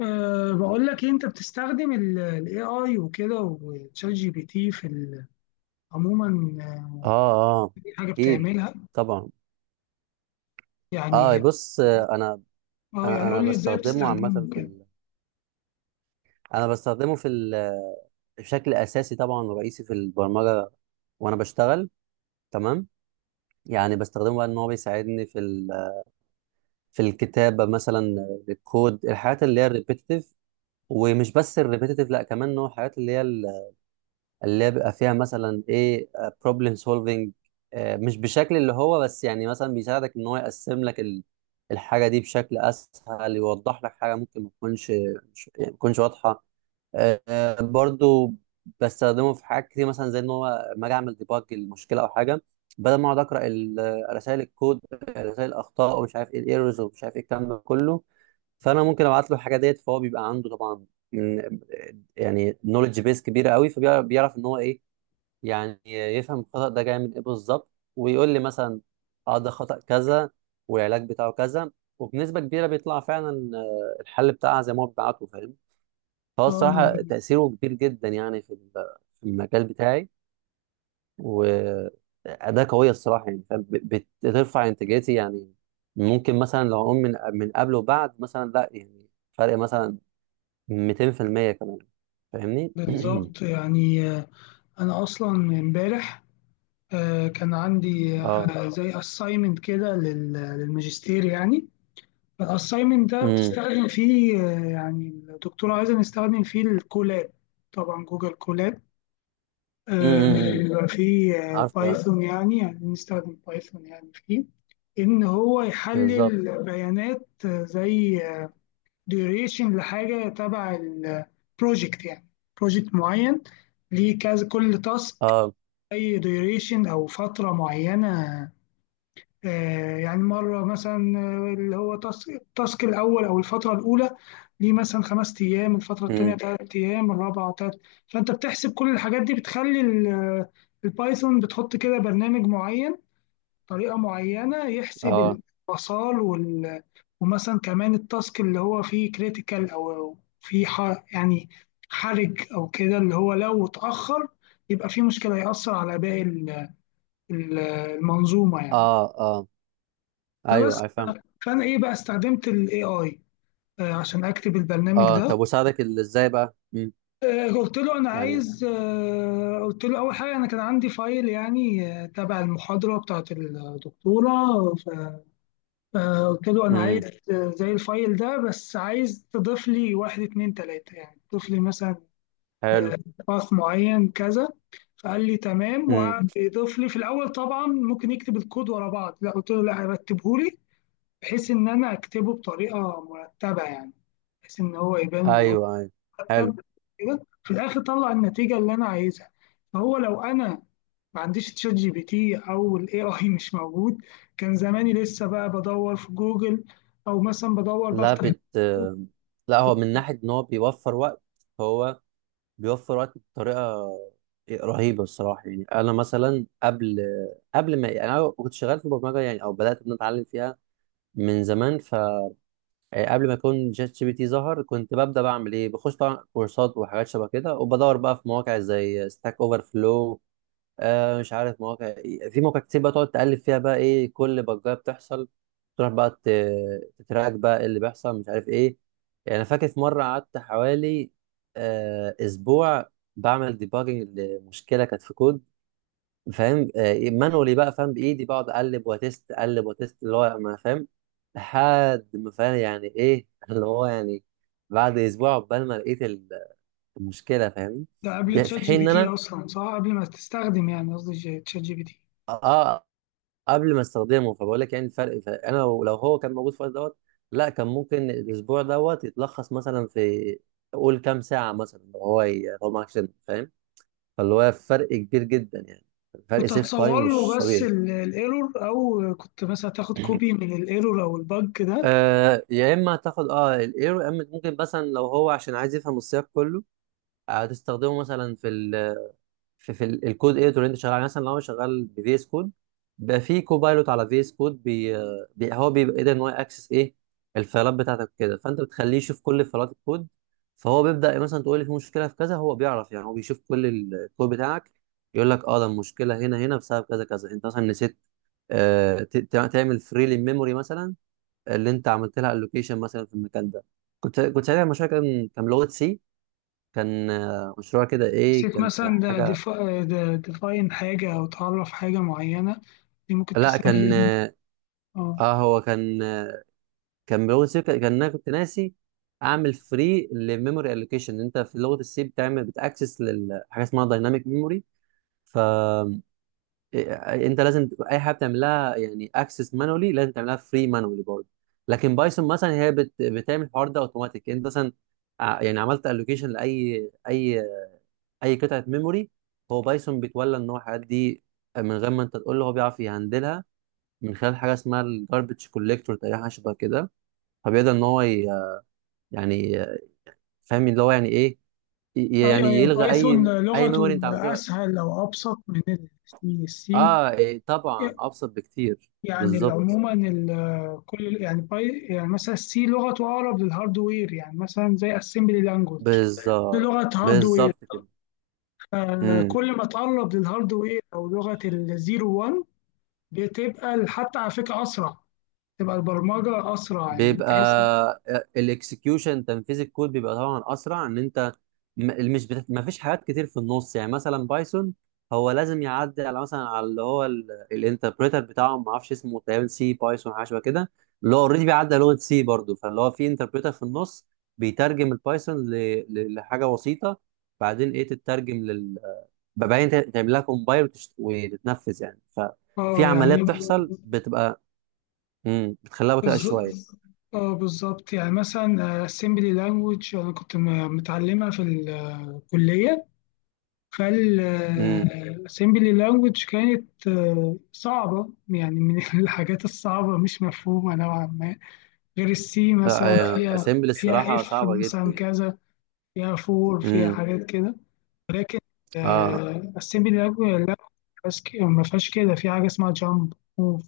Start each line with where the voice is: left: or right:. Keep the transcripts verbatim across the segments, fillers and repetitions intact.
left: أه بقول لك إيه، انت بتستخدم الاي اي وكده وتشات جي بي تي في ال- عموما. آه،
right: اه اه
left: في حاجه
right: اكيد،
left: بتعملها
right: طبعا. اه
left: يعني.
right: بص، آه، انا
left: اه
right: انا
left: يعني
right: أنا
left: قول لي ازاي
right: بستخدمه عامه
left: بتستخدمه
right: في
left: كده.
right: ال... انا بستخدمه في ال... بشكل اساسي طبعا ورئيسي في البرمجه، وانا بشتغل. تمام. يعني بستخدمه بقى ان هو بيساعدني في ال... في الكتابه مثلا، آه، الكود، الحاجات اللي هي الريبيتيتيف. ومش بس الريبيتيتيف، لا، كمان ان هو الحاجات اللي هي اللي هي بيبقى فيها مثلا ايه؟ بروبلم سولفنج. مش بشكل اللي هو بس، يعني مثلا بيساعدك ان هو يقسم لك ال- الحاجه دي بشكل اسهل، يوضح لك حاجه ممكن ما تكونش مش- يعني ما تكونش واضحه. آه، آه، برضو بستخدمه في حاجات كتير، مثلا زي ان هو لما اجي اعمل ديباج المشكله او حاجه، بدل ما اقعد اقرا رسائل الكود، رسائل الاخطاء، ومش عارف ايه الايرورز ومش عارف ايه الكلام ده كله. فانا ممكن ابعت له الحاجه ديت، فهو بيبقى عنده طبعا م- يعني نولج بيس كبيره قوي، فبيعرف ان هو ايه، يعني يفهم الخطأ ده جاي من ايه بالظبط، ويقول لي مثلا اه ده خطأ كذا والعلاج بتاعه كذا. وبنسبة كبيرة بيطلع فعلا آه، الحل بتاعها زي ما هو بيبعته، فاهم؟ فهو
left: اه أنا
right: الصراحة تأثيره كبير جدا يعني في ال- في المجال بتاعي. وأداة قوية الصراحة، يعني فاهم؟ بت- بترفع إنتاجيتي يعني. ممكن مثلا لو أقول من من قبل وبعد، مثلا لا يعني فرق مثلا مئتين في المية كمان، فاهمني؟
left: بالظبط يعني. آه، انا اصلا امبارح، آه، كان عندي
right: اه.
left: آه، زي اساينمنت كده لل- للماجستير يعني. الاساينمنت ده
right: امم
left: بتستخدم فيه، آه، يعني الدكتور عايزة نستخدم فيه الكولاب، طبعا جوجل كولاب.
right: امم،
left: آه،
right: امم، امم.
left: بيبقى فيه آه،
right: عارفه، اه.
left: بايثون يعني يعني بنستخدم بايثون يعني، فيه إن هو
right: بالظبط.
left: يحلل بيانات، آه، زي ديوريشن لحاجة تبع البروجكت يعني، بروجكت معين ليه كذا كل تاسك،
right: اه.
left: أي ديوريشن أو فترة معينة. آه، يعني مرة مثلا، آه، اللي هو تاسك التاسك الأول أو الفترة الأولى ليه مثلا خمس أيام، الفترة التانية
right: امم.
left: تلات أيام، الرابعة تلات. فأنت بتحسب كل الحاجات دي، بتخلي ال- البايثون، بتحط كده برنامج معين، طريقة معينة
right: اه
left: يحسب الوصال وال... ومثلا كمان التاسك اللي هو فيه كريتيكال، أو أو فيه ح... يعني حرج أو كده، اللي هو لو اتأخر يبقى فيه مشكلة، هيأثر على باقي ال- ال- المنظومة يعني.
right: اه اه.
left: فبس.
right: ايوه، افهم.
left: فانا ايه بقى استخدمت الاي اي عشان اكتب البرنامج
right: اه
left: ده.
right: طب وساعدك ال- ازاي بقى؟ امم.
left: آه، قلت له انا
right: يعني.
left: عايز، آه، قلت له اول حاجه انا كان عندي فايل يعني، آه، تبع المحاضره بتاعت الدكتوره. ف- فقلت له انا عايز
right: امم.
left: آه، زي الفايل ده، بس عايز تضيف لي واحد اتنين تلاته، يعني تضيف لي مثلا
right: حلو.
left: آه، باث معين كذا. فقال لي تمام،
right: امم.
left: وقعد يضيف لي في الاول. طبعا ممكن يكتب الكود ورا بعض، لا قلت له لا رتبه لي بحيث ان انا اكتبه بطريقه مرتبه يعني، بحيث ان هو يبان ان هو
right: ايوه ايوه. حلو.
left: مرتب كده. في الاخر طلع النتيجه اللي انا عايزها. فهو لو انا ما عنديش تشات جي بي تي او الاي اي مش موجود، كان زماني لسه بقى بدور في جوجل، او مثلا بدور
right: لا
left: بفتح.
right: بت لا، هو من ناحيه ان هو بيوفر وقت، هو بيوفر وقت بطريقه رهيبه الصراحه. يعني انا مثلا قبل، قبل ما يعني انا كنت شغال في البرمجه يعني، او بدات ان أنا اتعلم فيها من زمان. ف آه، قبل ما يكون شات جي بي تي ظهر كنت ببدا بعمل ايه، بخش طبعا كورسات وحاجات شبه كده، وبدور بقى في مواقع زي ستاك اوفر فلو، آه مش عارف مواقع إيه. في مواقع كتير بقى تقعد تقلب فيها بقى ايه كل بجايه بتحصل، تروح بقى ت- تتراك بقى إيه اللي بيحصل مش عارف ايه. يعني انا فاكر في مره قعدت حوالي آه اسبوع بعمل ديباجنج لمشكله كانت في كود، فاهم؟ آه، مانولي بقى فاهم، بايدي بقعد اقلب واتست، اقلب واتست، اللي هو ما فاهم لحد ما فاهم يعني ايه اللي هو يعني بعد اسبوع عقبال ما لقيت ال- المشكله، فاهم؟
left: ده قبل
right: ب- في
left: تشات جي
right: حين
left: بي
right: ان
left: تي
right: انا،
left: اصلا، صح؟ قبل ما تستخدم، يعني قصدي ج- تشات جي بي تي.
right: اه، قبل ما استخدمه. فبقول لك يعني الفرق، ف- انا لو لو هو كان موجود في الوقت دوت، لا كان ممكن الاسبوع دوت يتلخص مثلا في قول كام ساعه مثلا، لو هو ي- لو معكش، فاهم؟ فاللي هو فرق كبير جدا يعني. فرق
left: كنت
right: سيف
left: هتصور
right: تايم
left: له
right: مش
left: بس
right: طبيعي.
left: ال- الايرور، او كنت مثلا تاخد كوبي من الايرور او البج ده.
right: آه يا اما هتاخد اه الايرو، يا اما ممكن مثلا لو هو عشان عايز يفهم السياق كله، آه، هتستخدمه مثلا في ال في, في ال- الكود اديتور اللي انت شغال عليه. مثلا لو انا شغال بفي اس كود، بقى في كوبايلوت على في اس كود بي آه، بي- هو بيبقى قادر ان هو اكسس ايه الفايلات بتاعتك كده، فانت بتخليه يشوف كل فايلات الكود. فهو بيبدا مثلا تقول لي في مشكله في كذا، هو بيعرف يعني، هو بيشوف كل ال- الكود بتاعك يقول لك اه ده المشكله هنا هنا بسبب كذا كذا، انت مثلا نسيت آه ت- ت- تعمل فري للميموري مثلا اللي انت عملت لها الوكيشن مثلا في المكان ده. كنت كنت ساعتها المشروع كان كان لغه سي. كان آه، مشروع كده ايه،
left: نسيت
right: كان في
left: مثلا ده
right: حاجه.
left: ديفاين حاجه، او تعرف حاجه معينه، دي ممكن
right: لا كان
left: تسبب.
right: اه
left: اه
right: آه، هو كان آه، كان بلغه سي، كان كان انا كنت ناسي اعمل فري للميموري الوكيشن. انت في لغه السي بتعمل بتاكسس لحاجه اسمها دايناميك ميموري. ف إيه- انت لازم تبقى اي حاجه بتعملها يعني اكسس مانولي لازم تعملها فري مانولي برضه. لكن بايثون مثلا هي بت... بتعمل الحوار ده اوتوماتيك. انت مثلا ع- يعني عملت الوكيشن لاي اي اي قطعه ميموري، هو بايثون بيتولى ان هو الحاجات دي من غير ما انت تقول له، هو بيعرف يهندلها من خلال حاجه اسمها الجاربج كوليكتور تقريبا، حاجه شبه كده. فبيقدر ان هو ي- يعني فاهم اللي هو يعني ايه، ي-
left: ايوه
right: يعني
left: ايوه،
right: يلغى
left: بايثون
right: اي اي
left: لغته
right: ميموري انت عملته له.
left: اسهل او ابسط من السي السي.
right: اه إيه طبعا ابسط بكتير.
left: يعني ال-
right: بالظبط.
left: عموما ال- كل يعني باي، يعني مثلا السي لغته اقرب للهاردوير، يعني مثلا زي اسمبلي لانجوج، دي
right: بالظبط.
left: لغه هاردوير.
right: بالظبط كده.
left: آه،
right: إمم.
left: كل ما تقرب للهاردوير او لغه الزيرو واحد، بتبقى ال- حتى على فكره اسرع، تبقى البرمجه اسرع. يعني
right: بيبقى
left: انت مثلا
right: الاكسكيوشن، تنفيذ الكود بيبقى طبعا اسرع، ان انت م- مش بت... ما فيش حاجات كتير في النص. يعني مثلا بايثون هو لازم يعدي على مثلا على اللي هو الانتربريتر بتاعه، ما اعرفش اسمه تقريبا سي بايثون، حاجه شبه كده. اللي هو اوريدي بيعدي على لغه سي برضه، فاللي هو في انتربريتر في النص بيترجم البايثون ل... ل- لحاجه بسيطه. بعدين ايه تترجم لل، بعدين ت- تعمل لها كومبايل وتشت... وتتنفذ يعني. ففي
left: اه
right: عمليه
left: يعني
right: بتحصل بتبقى امم بتخليها بطيئه شويه.
left: بالظ- اه بالظبط يعني، مثلا آه، assembly language انا كنت م- متعلمها في الكلية. فال آه، assembly language كانت آه، صعبة، يعني من الحاجات الصعبة، مش مفهومة نوعا ما، غير السي مثلا. فيها
right: اسامبل
left: فيها
right: الصراحه
left: اف
right: صعبه
left: مثلا
right: جدا.
left: كذا، فيها فور، فيها
right: امم.
left: حاجات كده. لكن
right: اه
left: آه، assembly language لا، ما فيهاش كده ما فيهاش كده. في حاجة اسمها jump، move،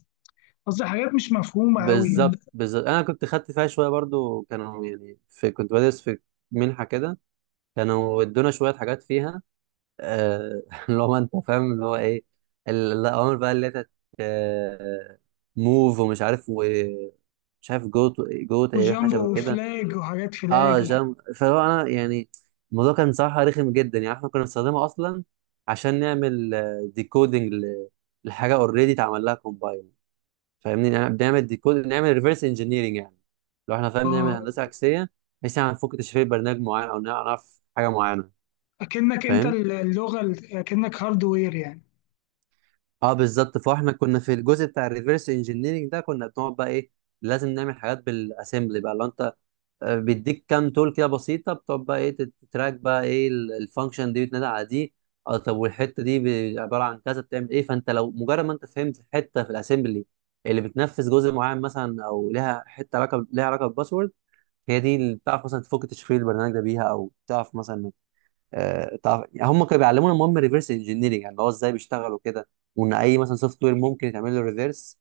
left: قصدي حاجات مش مفهومة أوي يعني.
right: بالظبط بالظبط، انا كنت خدت فيها شويه برضو، كانوا يعني في كنت بدرس في منحه كده، كانوا ادونا شويه حاجات فيها، آه اللي هو انت فاهم اللي هو ايه، ال- الاوامر بقى اللي هي موف ومش عارف ومش عارف جو جو تقريبا حاجه
left: وجامبو
right: شبه كده.
left: وفلاج وحاجات فلاج
right: اه
left: و-.
right: جام، فهو انا يعني الموضوع كان بصراحه رخم جدا. يعني احنا كنا بنستخدمه اصلا عشان نعمل ديكودنج لحاجه اوريدي اتعمل لها كومبايل، فاهمني؟ يعني بنعمل ديكود، نعمل ريفرس انجينيرنج يعني، لو احنا فاهم، نعمل
left: اه
right: هندسه عكسيه بحيث يعني نفك تشفير برنامج معين او نعرف حاجه معينه،
left: اكنك انت
right: فاهم؟
left: ال- اللغه ال- اكنك هاردوير يعني.
right: اه بالظبط. فاحنا كنا في الجزء بتاع الريفرس انجينيرنج ده كنا بنقعد بقى ايه، لازم نعمل حاجات بالاسمبلي بقى. لو انت آه، بيديك كام تول كده بسيطه، بتقعد بقى ايه تت- تتراك بقى ايه ال- الفانكشن دي بتنادى على دي، آه، طب والحته دي ب- عباره عن كذا بتعمل ايه. فانت لو مجرد ما انت فهمت حته في الاسمبلي اللي بتنفذ جزء معين مثلا، او لها حته علاقه لها علاقه بالباسورد، هي دي اللي بتعرف مثلا تفك تشفير البرنامج ده بيها، او تعرف مثلا آه، تعرف يعني. هم كانوا بيعلمونا المهم ريفرس انجينيرنج يعني، اللي هو ازاي بيشتغل وكده، وان اي مثلا سوفت وير ممكن يتعمل له ريفرس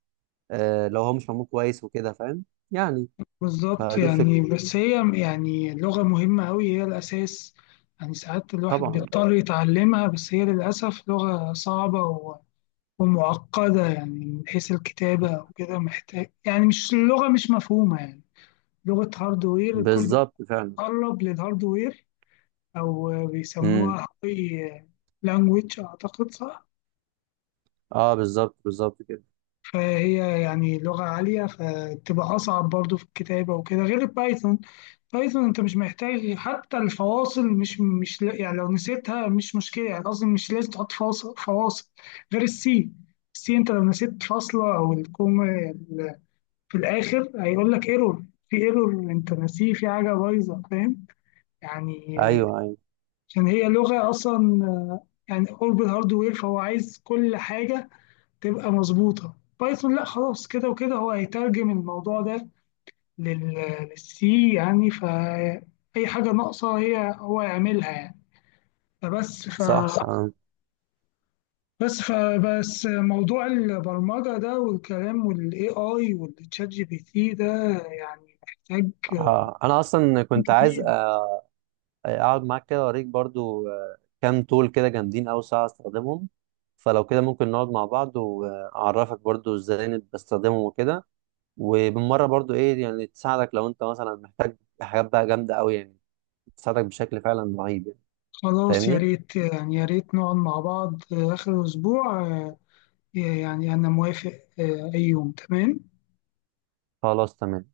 right: آه لو هو مش معمول كويس وكده، فاهم يعني؟
left: بالظبط
right: فدي الفكره.
left: يعني. بس هي يعني اللغه مهمه قوي، هي الاساس يعني. ساعات الواحد
right: طبعا.
left: بيضطر يتعلمها، بس هي للاسف لغه صعبه و- ومعقده يعني من حيث الكتابه وكده، محتاج يعني، مش اللغه مش مفهومه يعني، لغه هاردوير. الكل
right: بالظبط فعلا.
left: بيتقرب للهاردوير، او
right: امم.
left: بيسموها هاي لانجويج اعتقد، صح؟
right: اه بالظبط بالظبط كده.
left: فهي يعني لغة عالية، فتبقى أصعب برضو في الكتابة وكده، غير البايثون. بايثون أنت مش محتاج حتى الفواصل، مش مش لا- يعني لو نسيتها مش مشكلة، يعني قصدي مش لازم تحط فاصل فواصل غير السي. السي أنت لو نسيت فاصلة أو الكومة ال- في الآخر هيقول لك ايرور، في ايرور أنت ناسيه، في حاجة بايظة، فاهم يعني؟
right: ايوه ايوه.
left: عشان هي لغة أصلا يعني قرب الهاردوير، فهو عايز كل حاجة تبقى مظبوطة. بايثون لا، خلاص كده وكده هو هيترجم الموضوع ده لل- للسي يعني، فأي حاجة ناقصة هي هو يعملها يعني. فبس ف
right: صح آه.
left: بس فبس موضوع البرمجة ده والكلام والاي اي والتشات جي بي تي ده، يعني محتاج كلام
right: آه. انا اصلا كنت عايز
left: كتير.
right: آه، اقعد معاك كده، اوريك برضو آه، كام تول كده جامدين اوي ساعه استخدمهم. فلو كده ممكن نقعد مع بعض واعرفك برضو ازاي إن بستخدمهم وكده، وبالمره برضو ايه يعني، تساعدك لو انت مثلا محتاج حاجات بقى جامده اوي يعني، تساعدك بشكل فعلا رهيب يعني،
left: خلاص يا
right: فاهمني؟
left: ريت، يعني يا ريت نقعد مع بعض آخر أسبوع. آه، يعني أنا موافق. آه، أي يوم تمام.
right: خلاص تمام.